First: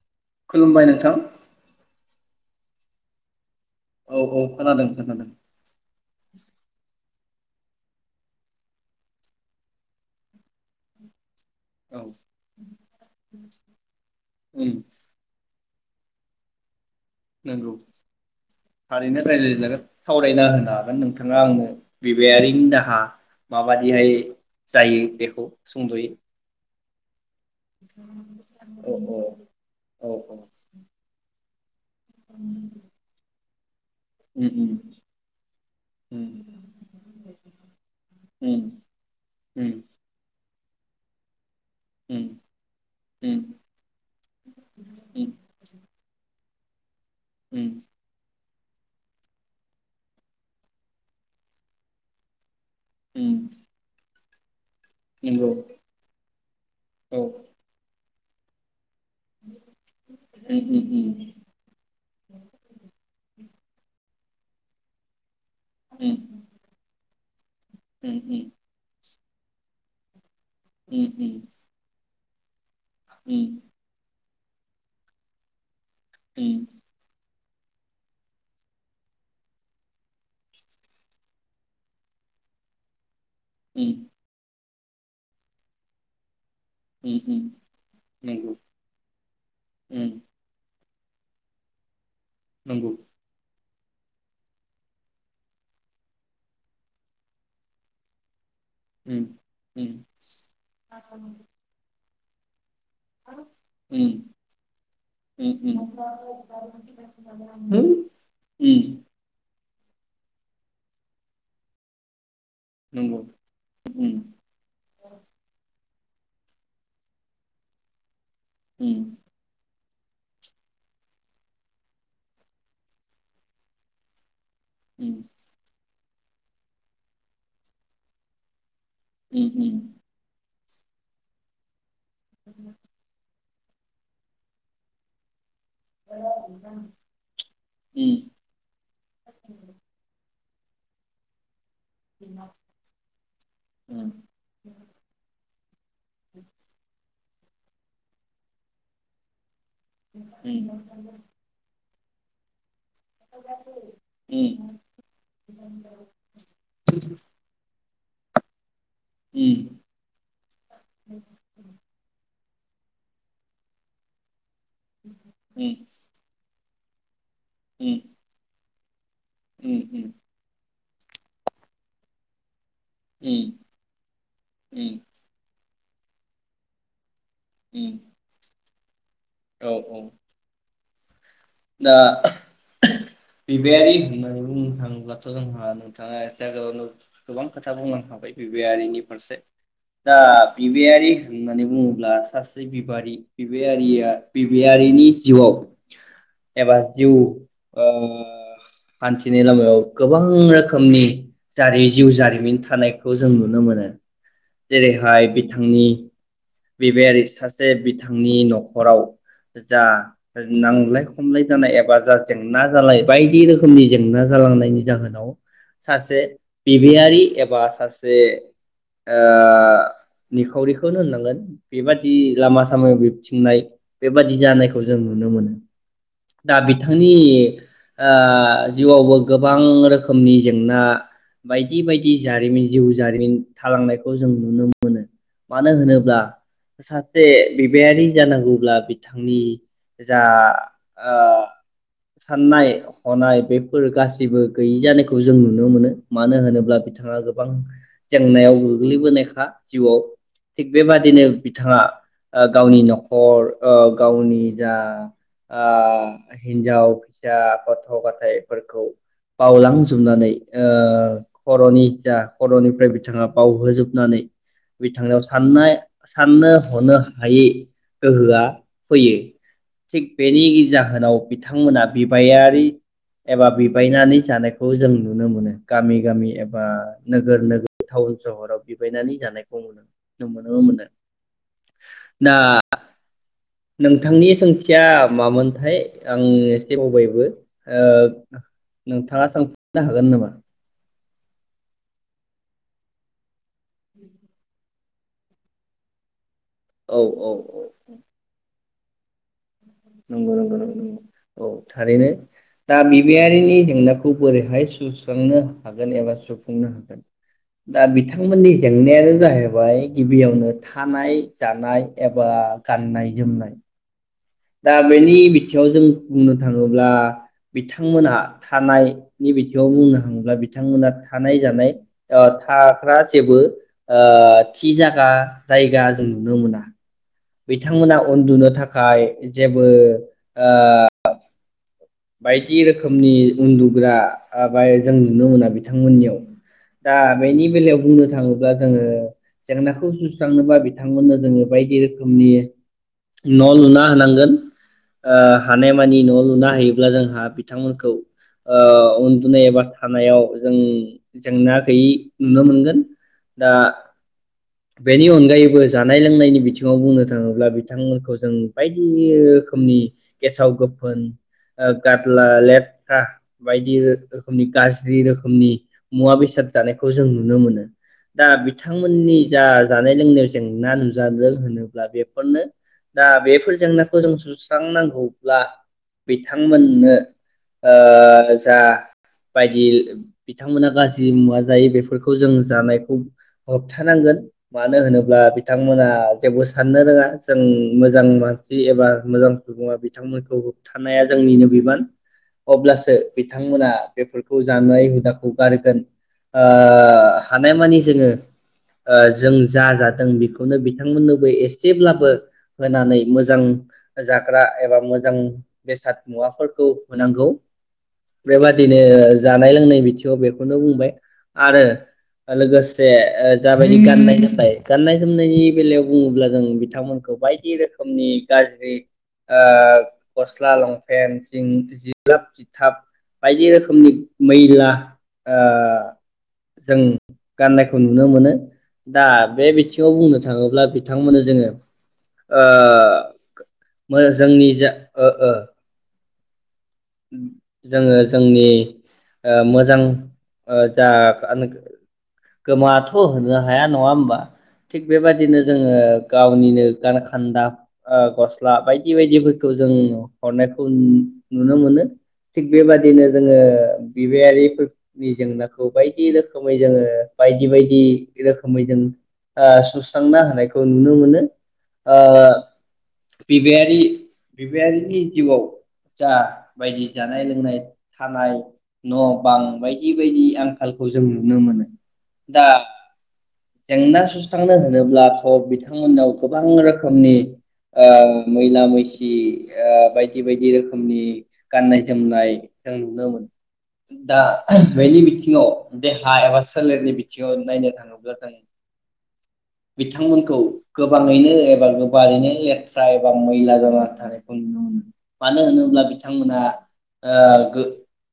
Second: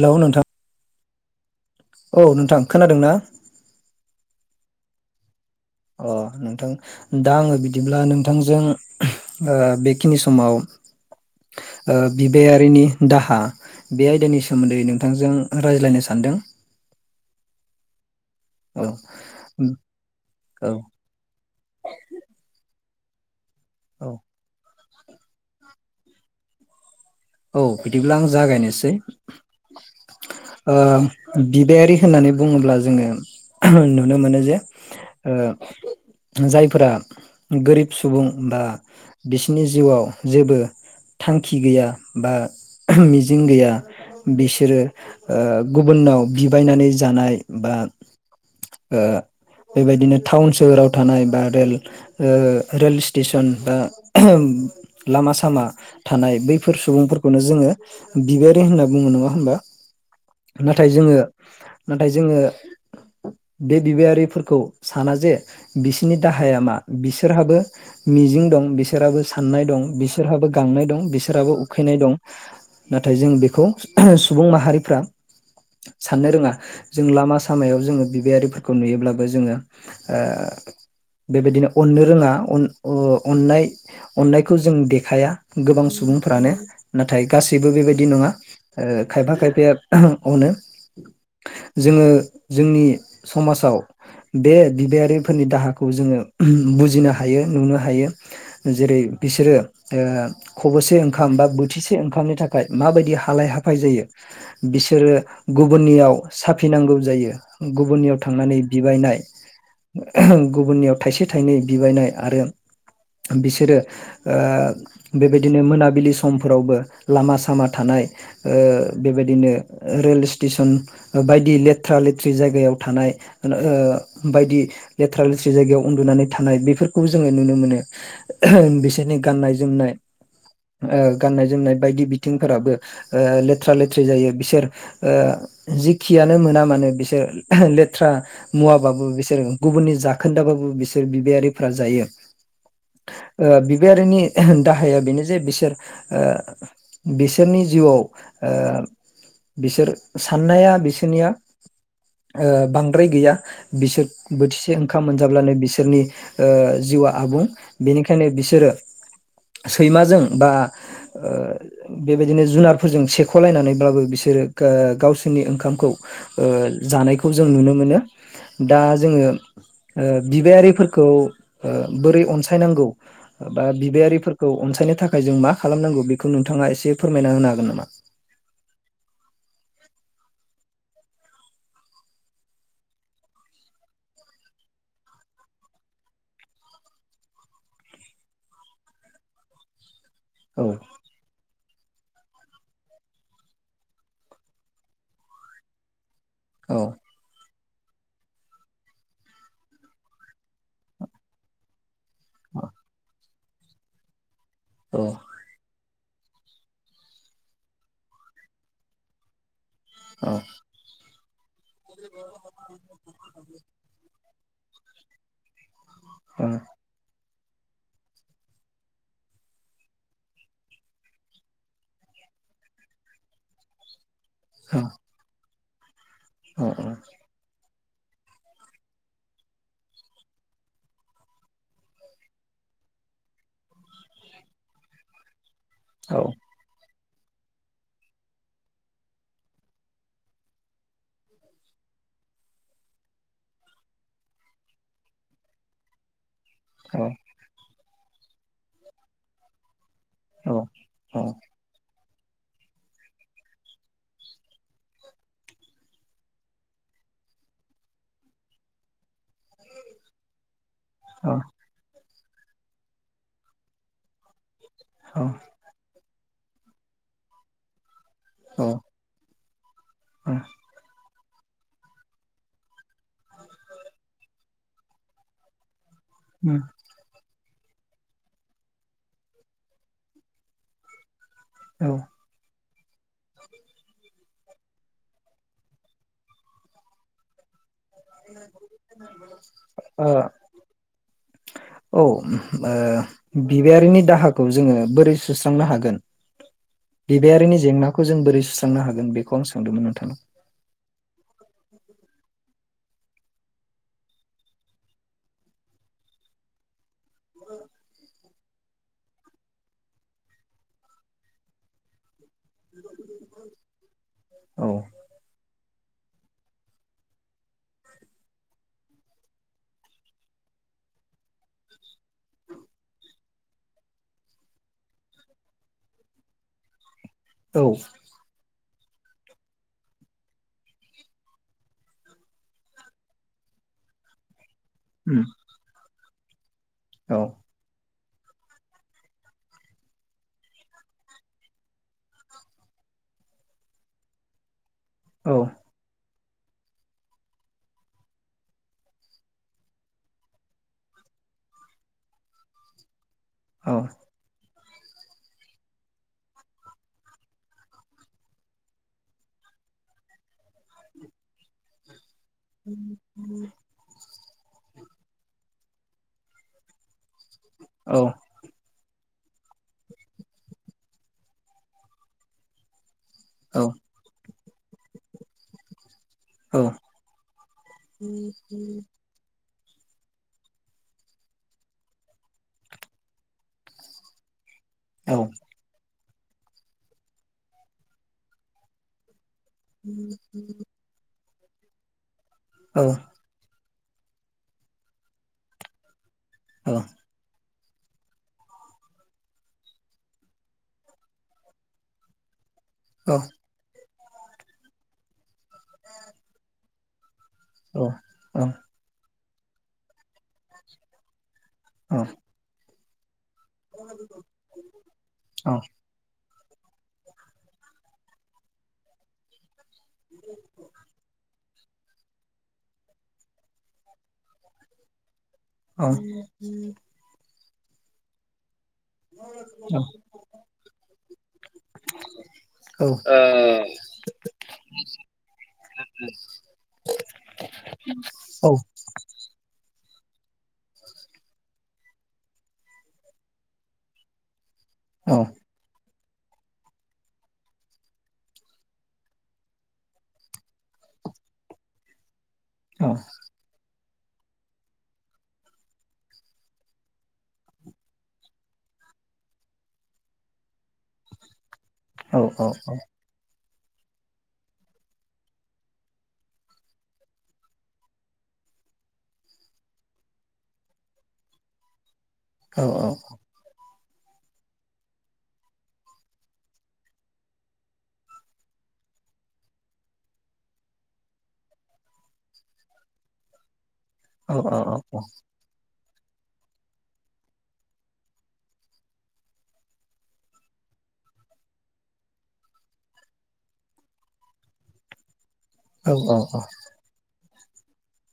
Hello नोंथां खुलुमबाय नोंथां। औ नोंथां खोनादों ना? औ औ खोनादों खोनादों। अ नोंथां। दा आङो बिदिब्ला नोंथांजों ओ बेखिनि समाव ओ औ बिबायारिनि दाहा बे आयदानि उम सोमोन्दै नोंथांजों रायज्लायनो सानदों। नंगौ। औ थारैनो रायज्लायजागोन सावरायना होनो औ हागोन नोंथाङा आंनो बिबायारिनि दाहा माबादिहाय औ जायो बेेखौ सुंद'यै औ बिदिब्ला आं जागायनोसै औ औ औ औ ओ बिबायारि होननानै बुङोब्ला जोङो नुनो मोनो उम जे ओ उम जायफोरा गोरिब सुबुं उम बा बिसिनि उम जिउआव जेबो थांखि गैया। उम बा उम मिजिं गैया बिसोरो उम ओ गुबुननाव बिबायनानै जानाय उम बा ओ बेबायदिनो टाउन सोहोराव थानाय बा रेल ओ रेल स्टेसन उम बा ओहोम [inaudible] लामा नंगौ सामा थानाय बैफोर सुबुं औ फोरखौनो जोङो बिबायारि होना बुङो नङा होनबा उम उम नाथाय उम जोङो नाथाय जोङो बे बिबायारि फोरखौ साना जे उम बिसिनि दाहाया मा बिसोर रोहाबो उम उम मिजिं दं बिसोराबो साननाय दं बिस बिसोरहाबो गांनाय दं उम बिसरहाबो उख नाय दं। नाथाय जों बेखौ सु सुबुं माहारिफ्रा साननो रोङा उम जों लामा सा सामायाव जोङो बिबायारिफोरखौ नुयोब्लाबो जोङो ओ बेबायदिनो अननो रोङा अन ओ अननाय उम अनायखौ खौ जों देखाया गोबां सुबुंफ्रानो। उम नाथाय उम गासैबो बेबायदि नङा नंगौ ओ खायफा खायफाया [unintelligible] उम अनो जोङो जोंनि नंगौ समाजाव बे बिबायारि फोरनि दाहाखौ जोङो ओहोम बुजिनो हायो नुनो हायो। जेरै उम बिसोरो ओ खब'से उम ओंखाम बा थिसे ओंखामनि थाखाय माबायदि उम हालाय हाफाय जायो बिसोरो उम उम गुबुननियाव साफिनांगौ जायो होम गुबुननियाव थांनानै उम बिबायनाय ओहो गुबुननियाव थाइसे थाइनै बिबायनाय आरो नंगौ बिसोरो उम ओ बेबायदिनो मोनाबिलि समफोरावबो लामा सामा थानाय ओ उम बेबायदिनो रेल स्टेसन बायदि लेथ्रा लेथ्रि जायगायाव थानाय ओ बायदि उम लेथ्रा लेथ्रि जायगायाव उन्दुनानै थानाय बेफोरखौबो जोङो नुनो मोनो ओहो बिस सोरनि उम गाननाय उम जोमनाय ओ गाननाय जोमनाय बायदि [unintelligible] बिथिंफोराबो ओ लेथ्रा लेथ्रि जायो बिसोर ओ जखियानो मोना मानो बिसोर लेथ्रा मुवाबाबो बिसोर गुबुननि जा खोन्दाबाबो बिसोर बिबायारि फोरा जायो ओ उम उम बिबायारिनि दाहाया बेनो जे बिसोर ओ बिसोरनि जिउआव ओ बिसोर उम उम साननाया बिसोरनिया ओ बां बांद्राय गैया बिसोर उम बोथिसे ओंखाम मोनजाब्लानो बिसोरनि ओ जिउआ आबुं बेनिखायनो बिसोरो उम सैमाजों बा ओ बे बिदिनो जुनारफोरजों सेख'लायनानैब्लाबो बिसोरो गावसोरनि ओंखामखौ जानायखौ खौ जों नुनो मोनो। दा जोङो ओ बिबायारिफोर खौ ओ बोरै अनसायनांगौ। उम बा बिबायारिफोरखौ अनसायनो उम थाखाय जों मा खालामनांगौ बेखौ नोंथाङा एसे फोरमायना होनो हागोन नामा। उम औ औ दा बिबायायारि होननानै बुंनो थाङोबथ' जोंहा नोंथाङााव गोबां खोथा बुंलां खाबाय बिबायारिनि फारसे दा औ बिबारि होननानै बुं ब्ला सासे बिबारि बिबारिया बिबयारिनि जिउआव एबा औ जिउ ओ हान्थिनि लामायाव गोबां रोखोमनि जारि जिउ जारिमिन औ थानायखौ जों नुनो मोनो। जेरैहाय बिथांनि बिबायारि सासे बिथांनि न'खराव जा औ नांलाय खमलाय जानाय एबा जा जेंना जालाय बायदि रोखोमनि जेंना जालांनायनि जाहोनाव सासे औ बिबिआरि बा सासे ओ निखावरिखौनो होननांगोन बेबादि लामा सामायाव बिबथिंनाय बेबादि जानायखौ जों नुनो मोनो दा औ बिथांनि जिउआवबो गोबां रोखोमनि जेंना बायदि बायदि जारिमिन जिउ जारिमिन थालांनायखौ जों नुनो मोनो मानो होनोब्ला जे बिबायारि जानांगौब्ला बिथांनि जा साननाय हनाय बेफोर गासैबो गैयि जानायखौ जों नुनो मोनो मानो होनोब्ला औ बिथाङा गोबां जेंनायाव गोग्लैबोनायखा जिउआव थिग बेबादिनो बिथाङा गावनि नखर गावनि जा हिन्जाव फिसा गथ गथायाइफोरखौ बावलांजोबनानै खरनि इथा खरनिफ्राय बिथाङा बावहोजोबनानै बिथांनिआव साननाय साननो हनो हायै गोहोआ फैयो औ बेनि जाहोनाव बिथांमोना बिबायारि एबा बिबायनानै जानायखौ जों नुनो मोनो गामि गामि एबा नोगोर नोगोर टाउन सहराव बिबायनानै जानायखौ नुनो मोनो औ दा नोंथांनि सोंथिया मामोनथाय आं एसे बावबायबो नोंथाङा सोंफिननो हागोन नामा औ ओ बिबायारिनि दाहाखौ जोङो बोरै सुस्रांनो हागोन। औ औ बिबायारिनि औ जेंनाखौ जों बोरै सुस्रां सोंनो हागोन बेखौ आं सों नंगौ नंगौ औ थारैनो दा बिबियारिनि जेंनाखौ बोरैहाय सुस्रांनो हागोन एबा सुफुंनो हागोन दा बिथांमोननि जेंनायानो जाहैबाय गिबियावनो थानाय जानाय एबा बा गाननाय जोमनाय। औ दा बेनि बिथि थिंआव जों बुंनो थाङोब्ला बिथांमोनहा थानाय नि बिथिङाव बुंनो थाङोब्ला बिथांमोना थानाय जानाय ओ थाग्रा जेबो ओ थि जागा जायगा जों नुनो मोना। औ बिथांमोना उन्दुनो थाखा खाय जेबो ओ बायदि रोखोमनि उन्दुग्रा आबाय जों नुनो मोना बिथांमोननियाव। दा बेनि बेलायाव बुंनो था थाङोब्ला जोङो जेंनाखौ सुस्रांनोबा बिथांमोननो जोङो बायदि रोखोमनि न' लुना होनांगोन। आ औ हानायमानि न' लुनो होयोब अब्ला जोंहा बिथांमोनखौ ओ उन्दुनाय एबा थानायाव जों जेंना गैयि नुनो मोनगोन। दा बेनि अनगायैबो जानाय लोंनायनि बिथिङाव बुंनो थाङोब्ला बिथांमोनखौ जों बायदि रोखोमनि गेसाव गोफोन [unintelligible] ला लेथ्रा बायदि रोखो खोमनि गाज्रि रोखोमनि मुवा बेसाद जानायखौ जों नुनो मोनो। दा बिथांमोननि जा जानाय लोंनायाव जेंना नुजादों होनोब्ला बेफोरनो। दा बेफोर औ जेंनाखौ जों सु सुस्रांनांगौब्ला बे औ बिथांमोननो ओ जा बायदि बिथांमोना गाज्रि मुवा जायो बेफोरखौ जों जानायखौ होबथानांगोन। मानो औ होनोब्ला बिथांमोना थेवबो साननो रोङा जों मोजां मानसि एबा मोजां बिथांमोनखौ होबथानाया जोंनिनो बिबान। औ अब्लासो बिथांमोना बेफोरखौ जानाय हुदाखौ गारगोन। ओ हानायमानि जोङो ओ जों जा जादों बेखौनो बिथांमोननोबो एसेब्लाबो होनानै मोजां जाग्रा एबा मोजां बेसाद मुवाफोरखौ होनांगौ। बेबादिनो जानाय लोंनाय बिथिङाव बेखौनो बुंबाय। आरो लोगोस जे ओ जाबायदि गाननाय जोमनाय गाननाय जोमनायनि बेलायाव बुङोब्ला जों बिथांमोनखौ बायदि रोखोमनि गाज्रि ओ गस्ला लं फेनसिं जिलाब जिथाब बायदि रोखोमनि मैला ओ जों गाननायखौ नुनो मोनो। दा बे बिथिङाव बुंनो थाङोब्ला बिथांमोननो जोङो ओ मो जोंनि जा ओ ओ [unintelligible] जोङो जोंनि ओ मोजां ओ जा आनोक गोबांङाथ' होनो हाया नङा होमबा? थिग बेबायदिनो जोङो गावनिनो गानखान्दा ओ गस्ला बायदि बायदिफोरखौ जों हरनायखौ नुनो मोनो। थिग बेबादिनो जोङो बिबायारिफोरनि जेंनाखौ बायदि रोखोमै जोङो बायदि बायदि रोखोमै जों ओ सुस्रांना होनायखौ नुनो मोनो। औ ओ औ औ। बिबायारि बिबायारिनि जिउआव जा बायदि जानाय लोंनाय थानाय न' बां बायदि बायदि आंखालखौ जों नुनो मोनो। दा औ औ। जेंना सुस्रांनो होनोब्लाथ' बिथांमोननाव गोबां रोखोमनि ओ मैला मैसि ओ बायदि बायदि रोखोमनि गाननाय जोमनाय जों नुनो मोनो। दा बेनि बिथिङाव देहा एबा सोलेरनि बि थियन नायनो थाङोब्ला जों बिथांमोनखौ गोबाङैनो एबा गोबारैनो लेथ्रा एबा मैला जाना थानायखौ नुनो मोनो। मानो होनोब्ला बिथांमोना ओ [unintelligible]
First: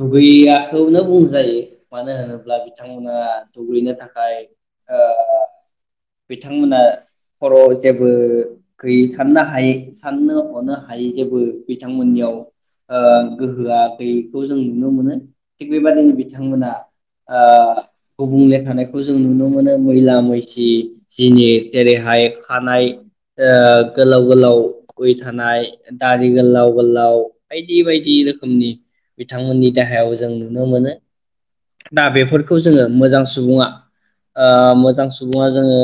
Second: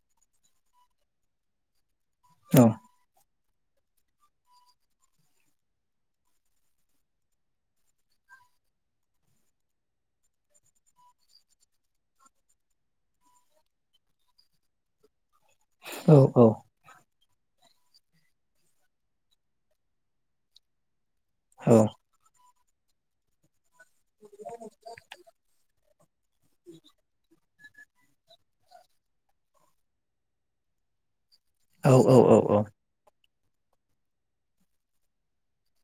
दुगैयाखौनो बुंजायो। मानो होनोब्ला बिथांमोना दुगैनो थाखाय ओ बिथांमोना खर'आव जेबो गैयै साननो हायि साननो हनो हायै जेबो बिथांमोननियाव ओ गोहोआ गैयैखौ जों नुनो मोनो। थिग बेबादिनो बिथांमोना आ गुबुंले थानायखौ जों नुनो मोनो मैला मैसि जिनिर जेरैहाय खानाय ओ गोलाव गोलाव गय थानाय दारि गोलाव गोलाव बायदि बायदि रोखोमनि बिथांमोननि देहायाव जों नुनो मोनो । दा औ बेफोरखौ जोङो मोजां स सुबुङा ओ मोजां सुबुङा जोङो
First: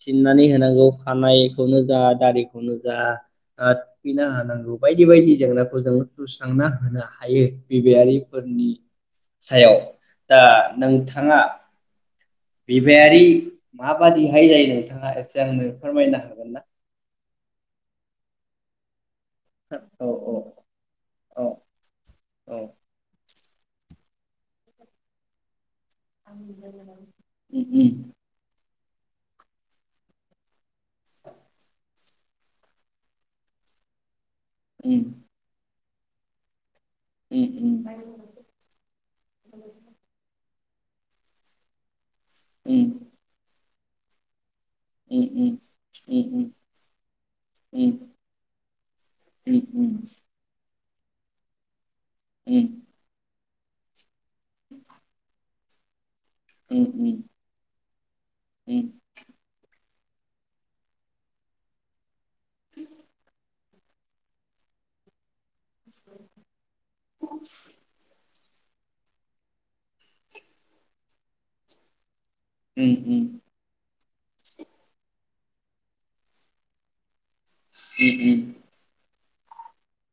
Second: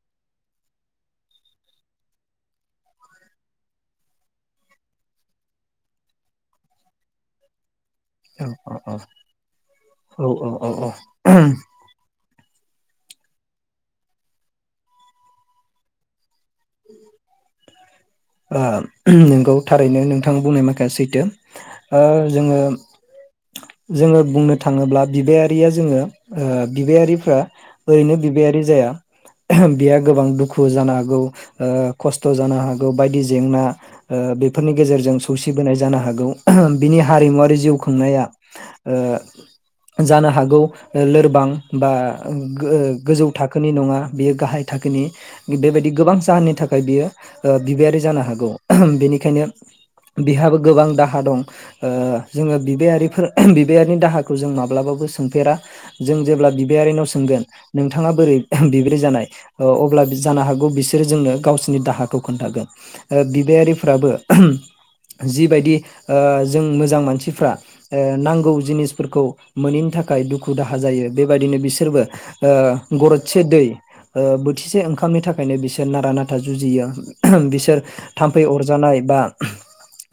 सिननानै होनांगौ खानायखौनो जा दारिखौनो जा ओ थुखैना होनांगौ बायदि बायदि जेंनाखौ जों सुस्रांना होनो हायो । बिबायारिफोरनि औ औ सायाव । दा नोंथाङा बिबायारि माबादिहाय जायो नोंथाङा एसे आंनो फोरमायनो हागोन ना? [unintelligible] [unintelligible] नोंगौ थारैनो औ नोंथां औ बुंनाय माखाया सैथो औ ओ औ जोङो जोङो बुंनो थाङोब्ला बिबायारिया ज जोङो ओ बिबायारिफ्रा उम उम ओरैनो बिबायारि जाया [unintelligible] बिया गोबां दुखु जानो हागौ ओ खस्त' जानो हागौ बायदि जेंना ओ बेफोरनि गेजेरजों उम सौसिबोनाय ज जानो हागौ [unintelligible] बिनि हारिमुवारि जिउ उम उम खांनाया ओ जानो हागौ ओ लोरबां बा [unintelligible] उम गोजौ था खोनि नङा बेयो गाहाय थाखोनि उम उम बेबायदि गोबां स उम जाहोननि थाखाय बियो ओ उम उम बिबायारि जानो हागौ बेनिखायनो उम उम बिहाबो गोबां दाहा दं ओ जोङो बिबायारिफोर [unintelligible] बिबायारिनि दाहा खौ जों माब्लाबाबो सोंफेरा । जों जेब्ला उम बिबारिनाव उम सोंगोन नोंथाङा बोरै उम बिब्रै जानाय जानो हागौ बिस बिसोर जोंनो गावसोरनि दाहाखौ खोनथागोन बिबायारि फोराबो जिबायदि जों मोजां मानसिफ्रा नांगौ जिनिसफोरखौ मोनैनि थाखाय दुखु दाहा जायो बेबायदिनो बिसोरबो उम उम गरसे दै ओ बोथिसेओंखामनि थाखायनो बिसो नारा नाथा जुजियो बिसोर थाम्फै उम अरजानाय बा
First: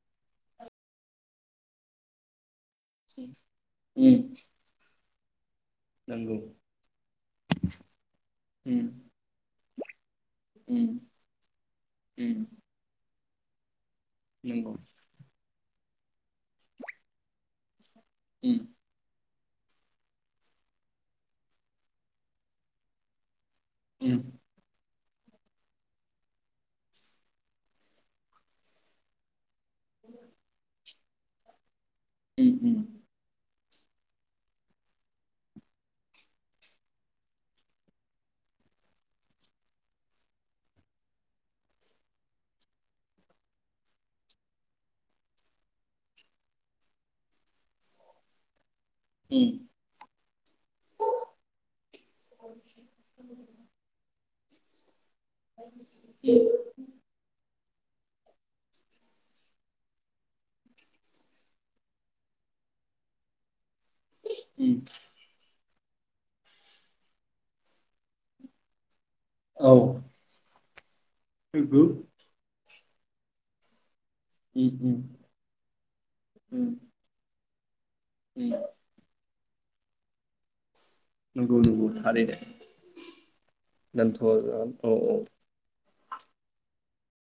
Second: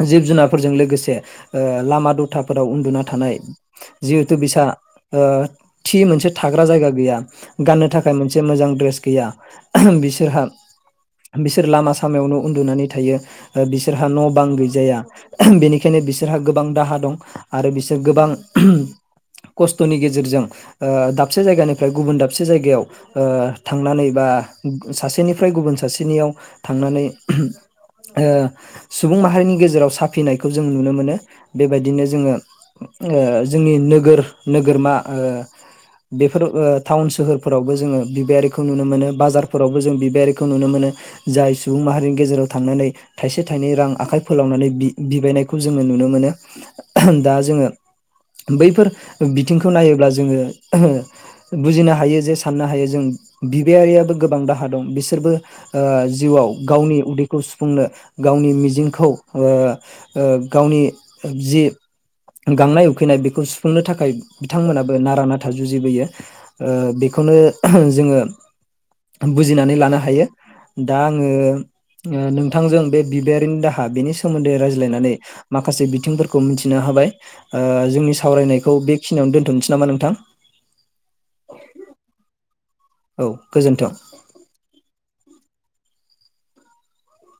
जिब जुनारफोरजों लोगोसे ओ लामा दथा फोराव उन्दुना उम थानाय उम जिहेथु बिसा ओ थि मोनसे नंगौ थाग्रा जायगा गैया गाननो थाखाय मोनसे मोजां उम ड्रेस गैया बिसोरहा उम बिसोर लामा सामायावनो उम उन्दुनानै थायो ओ बिसो बिसोरहा न बां नंगौ गैजाया बेनिखायनो बिसोरहा गोबां दाहा दं आरो बिसोर गोबां उम खस्थनि गेजेरजों ओ दाबसे जायगानिफ्राय गुबुन दाबसे जायगायाव ओ थांनानै उम बा सासेनि फ्रय गुबुन सासेनियाव थांनानै ओ सुबुं माहारिनि गेजेराव जेराव साफिनायखौ जों नुनो मोनो बेबायदि बिदिनो जोङो उम ओ जोंनि नोगोर नोगोरमा ओ बेफोर ओ टाउन सोहोरफोरावबो जोङो बिबायारिखौ नुनो मोनो बाजारफोरावबो जों बिबायारिखौ खौ नुनो मोनो जाय सुबुं माहारिनि गेजेराव थांनानै थाइसे थाइनै रां आखाइ फोलावनानै बि बिबायनायखौ जोङो नुनो मोनो दा जोङो बैफोर उम बिथिंखौ नायोब्ला जोङो बुजिनो हायो जे साननो हायो जों बिबायारियाबो गोबां दाहा दं बिसोर बिसोरबो ओ जिउआव गावनि उदैखौ सुफुंनो गावनि मिजिंखौ ओ ओ गावनि जि गांनाय उखैनाय बेखौ सुफु सुंनो थाखाय उम बिथांमोनाबो नारा नाथा जुजि जुजिबोयो ओ बेखौनो जोङो औ बुजिनानै लानो दा आङो नंगौ ओ नोंथांजों बे बिबाइयारिनि दाहा बेनि सो सोमोन्दै उम रायज्लायनानै माखासे बिथिंफोरखौ उम उम मिथिनो हाबाय ओ जोंनि सावरायनायखौ बेखिनियावनो दोनथ सै नामा नोंथां? नोंगौ नोंगौ थारैनो। औ गोजोन्थों। दोन्थ' जा औ औ